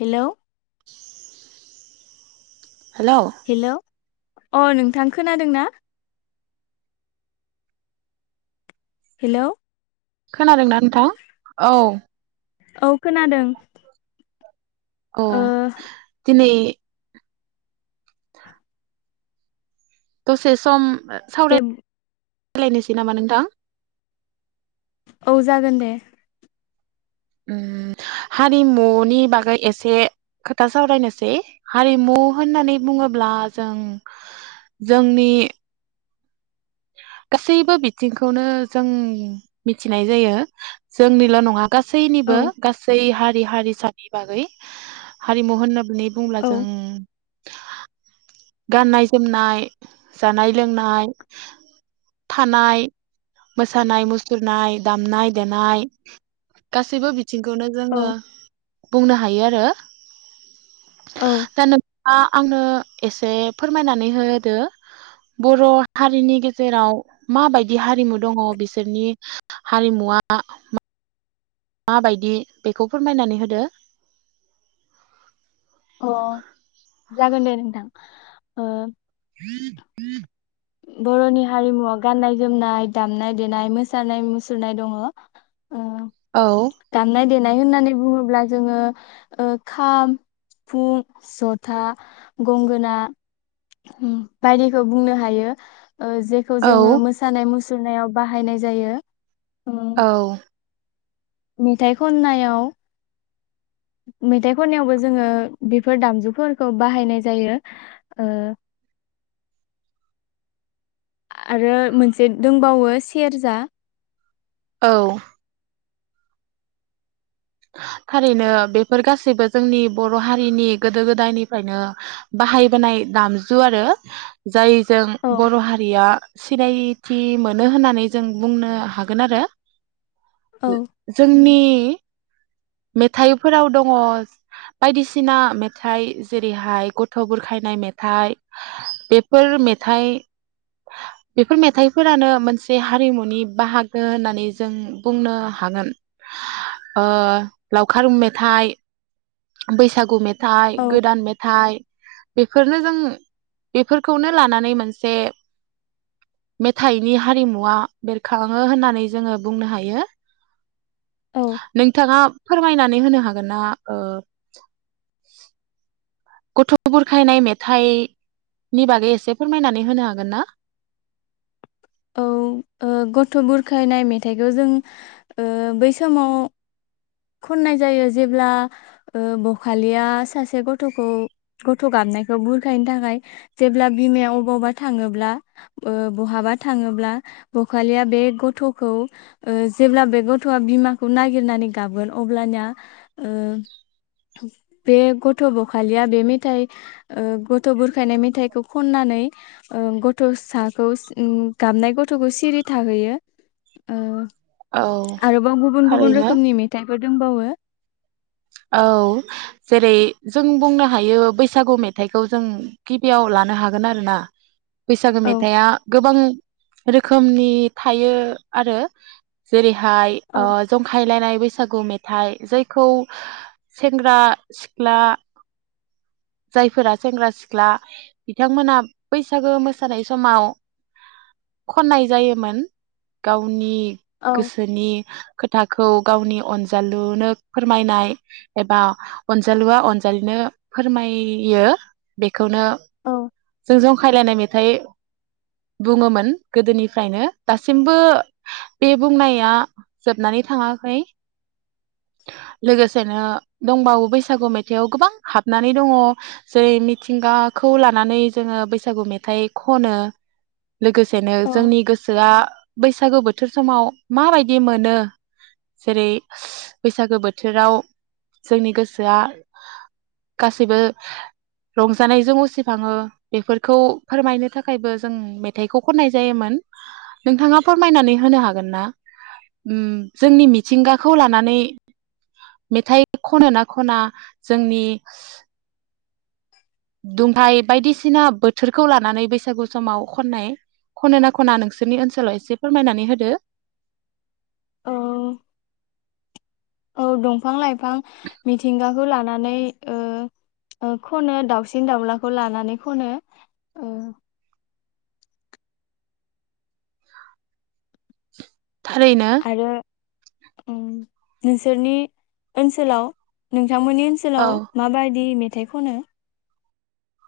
Hello. Hello. Hello अ नोंथां खोनादों ना? हेलौ खोनादोंना नोंथां औ। औ खोनादों। अ ओ दिनै द'से सम दे सावराय सोलायनोसै नामा नोंथां? औ जागोन दे। ओ हारिमुनि बागै एसे खोथा सावरायनोसै हारिमु होननानै बुङोब्ला जों जोंनि गासैबो बिथिंखौनो जों मिथिनाय जायो जोंनिल' नङा औ गासैनिबो गासै हारि हारि सानि बागै हारिम होनना होननानै बुंब्ला औ जों गाननाय जोमनाय जानाय लोंनाय थानाय मोसानाय मुसुरनाय दामनाय देनाय गासैबो बि बिथिंखौनो जोंङो औ बुंनो हायो आरो। [unintelligible] औ आ आंनो एसे फोरमायनानै होदो बर' हारिनि गेजेराव माबायदि हारिमु दङ बिसोरनि हारिमुवा माबायदि बेखौ फोरमायनानै होदो अ जागोन दे नोंथां ओ [unintelligible] बर'नि हारिमुआव गाननाय जोमनाय दामनाय देनाय मोसानाय मुसुरनाय दङ। औ नाय होननानै बुङोब्ला जोंङो ओ खाम फुं जथा गंगोना बायदिखौ बुंनो हायो। ओ जेखौ औ जोंङो मोसानाय मुस सुरनायाव बाहायनाय जायो। ओ औ। मेथाइ खननायाव मेथाइ खननायावबो जोङो बेफोर दामजुफोरखौ बाहायनाय जायो ओ आरो मोनसे दोंबावो। बो सेर्जा। औ। थारैनो बेफोर गासैबो जोंनि बर हारिनि गोदो गोदायनिफ्रायनो बाहायबोनाय दामजु आरो जाय जों औ बर हारिया सिनायि थि मोनो होननानै जों बुंनो हागोन आरो। औ जोंनि मेथाइफोराव दङ बायदिसिना मेथाइ जेरैहाय गथ बुरखायनाय मेथाइ बेफोर मेथाइ बेफोर मेथाइफोरानो मोनसे हारिमुनि बाहागो होननानै जों बुंनो हागोन। ओ लावखार मेथाइ बैसागु मेथ मेथाइ औ गोदान मेथाइ बेफोरनो जों बेफोरखौनो लानानै मोनसे मेथाइनि हारिमुवा बेरखाङो होननानै जोङो बुंनो हायो। औ। नोंथाङा फोरमायनानै होनो हागोन ना? ओ गथ बुरखायनाय मेथाइनि बागै एसे फोरमायनानै होनो हागोन ना? औ ओ गथ बुरखायनाय मेथाइखौ जों ओ बै समाव खननाय जायो जेब्ला ओ बखालिया सासे गथखौ गथ गाबनायखौ बुरखायनो थाखाय जेब्ला बिमाया अबावबा थाङोब्ला ओ बहाबा थाङोब्ला बखालिया बे गथखौ ओ जेब्ला बे गथआ बिमाखौ नागिरनानै गाबगोन अब्लानिया ओ बे गथ बखालिया बे मेथाइ ओ गथ बुरखायनाय मेथाइखौ खननानै ओ गथसाखौ उम गाबनाय गथखौ सिरि थाहैयो ओ औ आरोबाव गुबुन गुबुन थारैनो रोखोमनि मेथाइ बो दोंबावो। औ जेरै जों बुंनो हायो बैसागु मेथाइखौ जों गिबियाव लानो हागोन आरो ना। बैसागो औ मेथाइआ गोबां रोखोमनि थायो आरो जेरै हाय औ ओ जंखायलायनाय बैसागु मेथाइ जायखौ सेंग्रा सिख्ला जायफोरा सेंग्रा सिख्ला बिथांमोना बैसागो मोसानाय समाव खननाय जायोमोन गावनि औ गोसोनि खोथा खौ गावनि अनजालुनो फोर मायनाय एबा अनजालुआ अनजालिनो फोरमायो बे खौनो औ जों जंखायलायनाय मेथाइ बुङोमोन गोदोनिफ्रायनो दासिमबो बे बुंनाया जोबनानै थाङाखै। लोगोसेनो दंबावो बैसागु मेथाइआव गोबां हाबनानै दङ जेरै मिथिंगाखौ लानानै जोङो बैसागु मेथाइ खनो। लोगोसेनो जोंनि गोसोआ बैसागु बोथ बोथोर समाव माबायदि मोनो जेरै बैसागो बोथोराव जोंनि गोसोआ गासैबो रंजानायजों उसिखाङो बेफोरखौ फोरमायनो थाखायबो जों मेथाइखौ खननाय जायोमोन नोंथाङा फोरमायनानै होनो हागोन ना? उम जोंनि मिथिंगाखौ लानानै मेथाइ खनो ना खना जोंनि [inaudible] दुंहाय बायदिसिना बोथोरखौ लानानै बैसागु समाव खननाय खनो ना खना नोंसोरनि ओनसोलाव एसे फोरमायनानै होदो। औ औ दंफां लाइफ फां मिथिंगा खौ लानानै ओ ओ खनो दाउसिन दाउलाखौ लानानै खनो ओ थारैनो आरो उम नोंसोरनि ओनसोलाव नों नोंथांमोननि औ ओनसोलाव माबायदि मे थाइ खनो?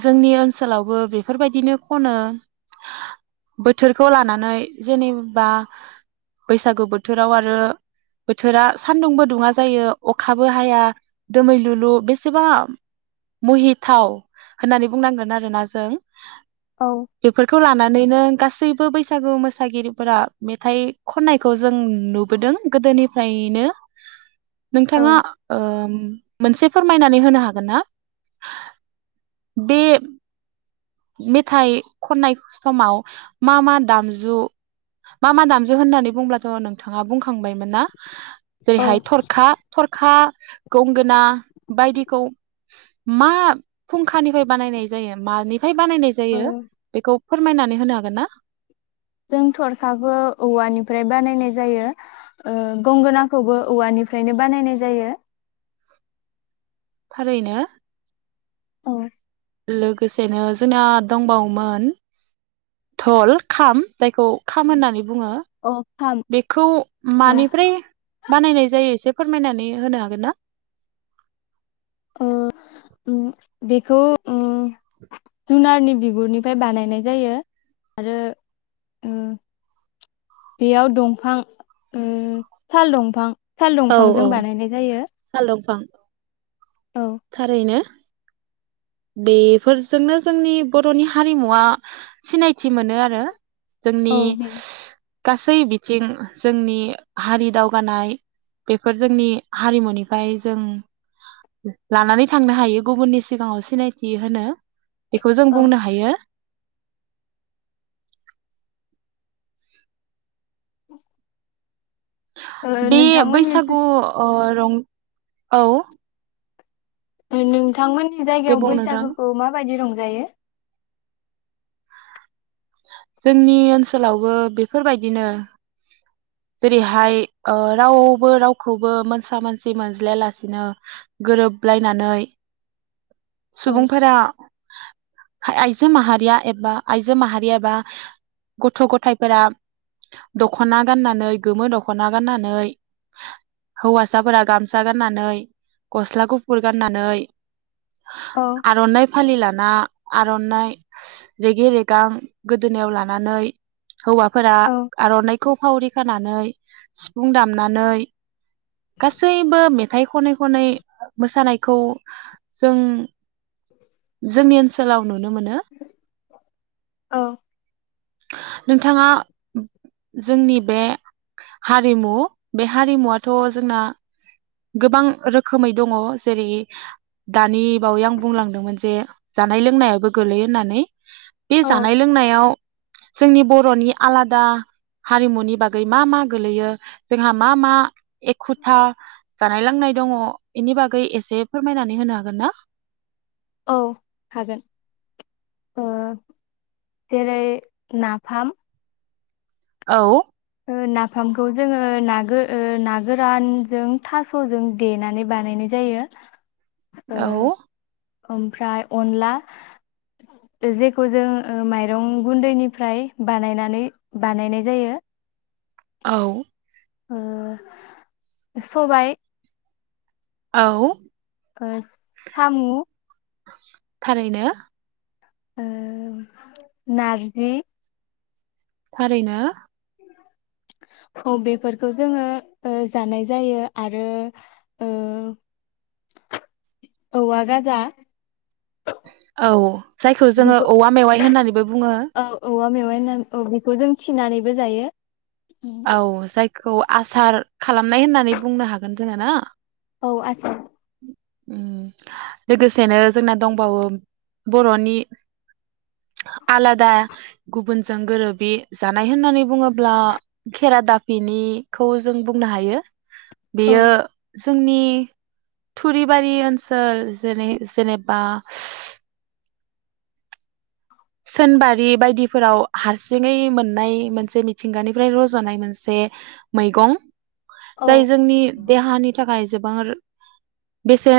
जोंनि ओनसोलावबो बेफोरबायदिनो खनो बोथोरखौ लानानै जेनेबा बैसागु बोथोराव आरो बोथोरा सान्दुंबो दुङा जायो अखाबो हाया दोमै लुलु बेसेबा मुहिथाव। होननानै बुंनांगोन आरोना जों। औ बेफोरखौ लाना नैनो गासैबो बैसागु मोसागिरिफोरा मेथाइ खननायखौ जों नुबोदों गोदोनिफ्रायनो औ नोंथाङा ओम मोनसे फोरमायनानै होनो हागोन ना? बे मेथाइ खननाय समाव मा मा दामजु मा मा दामजु होननानै बुंब्लाथ' नोंथाङा बुंखांबायमोन ना? औ जेरैहाय थरखा थरखा गंगोना बायदिखौ मा? फुंखानिफ्राय बानायनाय जायो मानि? बानायनाय ओ जायो बेखौ फोरमायनानै होनो हागोन ना? जों थरखाखो औवानिफ्राय बानायनाय जायो। ओ गंगोनाखौबो औवानिफ्रायनो बानायनाय जायो। थारैनो। औ लोगोसेनो जोंना दंबावोमोन धल खाम जायखौ खाम होननानै बुङो अ खाम बेखौ मानिफ्राय बानायनाय जायो एसे फोरमायनानै होनो हागोन ना? ओ उम बेखौ उम जुनारनि बिगुरनिफ्राय बानायनाय जायो आरो उम बेयाव दंफां ओ साल दंफां साल औ दंफांजों औ बानायनाय जायो। साल दंफां औ थारैनो बेफोरजोंनो जोंनि बर'नि हारिमुवा सिनायथि मोनो आरो जोंनि औ बे गासै बिथिं जोंनि हारि दावगानाय बेफोर जोंनि हारिमुनिफ्राय जों लानानै थांनो हायो गुबुननि सिगाङाव सिनायथि होनो। बेखौ जों औ बुंनो हायो। [inaudible] ओ बे नोंथांमोननि बैसागु अ रं औ [unintelligible] बिथांमोननि दे जायगायाव बुं नोंथां बैसागोखौ माबायदि रंज जायो। जोंनि ओनसोलावबो बेफोरबायदिनो जेरैहाय ओ रावबो रावखौबो मोनसा मोनसि मोनज्लायालासिनो गोरोबलायनानै औ सुबुंफोरा आइजो माहारिया एबा आइजो माहारि एबा गथ' गथायफोरा दख'ना गाननानै गोमो दख'ना गाननानै हौवासाफोरा गामसा गाननानै गस्ला गुफुर गाननानै औ आर'नाइ फालि लाना आर'नाइ रेगे रेगां गोदोनायाव लानानै हौवाफोरा औ आर'नाइखौ फावरि खानानै सिफुं दामनानै गासैबो मेथाइ खनै खनै मोसानायखौ जों जोंनि ओनसोलाव नुनो मोनो। औ नोंथाङा जोंनि बे हारिमु बे हारिमुआथ' जोंना गोबां रोखोमै दङ जेरै दानि बावै आं बुंलांदोंमोन जे जानाय लोंनायाबो गोलैयो होननानै। बे औ जानाय लोंनायाव जोंनि बर'नि आलादा हारिमुनि बागै मा मा गोलैयो जोंहा मा मा? एखुथा जानाय लोंनाय दङ इनि बागै एसे फोरमायनानै होनो हागोन ना? औ हागोन ओ जेरै नाफाम औ ओ नाफामखौ जोङो नागो ओ ना गोरानजों थास'जों देनानै बानायनाय जायो। ओ औ ओमफ्राय अनला जेखौ जों ओ माइरं गुन्दैनिफ्राय बानायनानै बानायनाय जायो। औ ओ सबाय औ ओस सामु थारैनो। ओ नारजि थारैनो। औ बेफोरखौ जोङो ओ जानाय जायो आरो ओ औवा गाजा औ जायखौ जोङो बेखौ औवा मेवाइ होननानैबो बुङो। औ औवा मेवाइ होनान औ बेखौ जों थिनानैबो जायो। औ जाय खौ आसार खालामनाय होननानै बुंनो हागोन जोङो ना औ आसार उम लोगोसेनो जोंना दंबावो बर'नि आलादा गुबुनजों गोरोबि जानाय होननानै बुङोब्ला खेरा दाफिनिखौ जों बुंनो हायो औ बियो जोंनि थुरिबारि ओनसोल जेने जेनेबा सोनबारि बायदिफोराव हारसिङै मोननाय मोनसे मिथिंगानिफ्राय रज'नाय मोनसे मैगं औ जाय जोंनि देहानि थाखाय जोबोर बेसे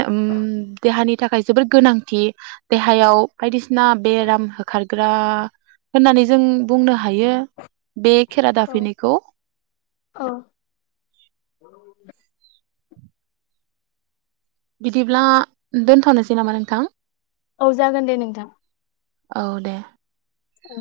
देहानि थाखाय जोबोर गोनांथि देहायाव बायदिसि ना बेराम हो ग्रा होननानै जों बुंनो ह हायो बे खेरा औ दाफिनिखौ बिदिब्ला दोनथ'नोसै नामा नोंथां औ जागोन दे नोंथां औ दे औ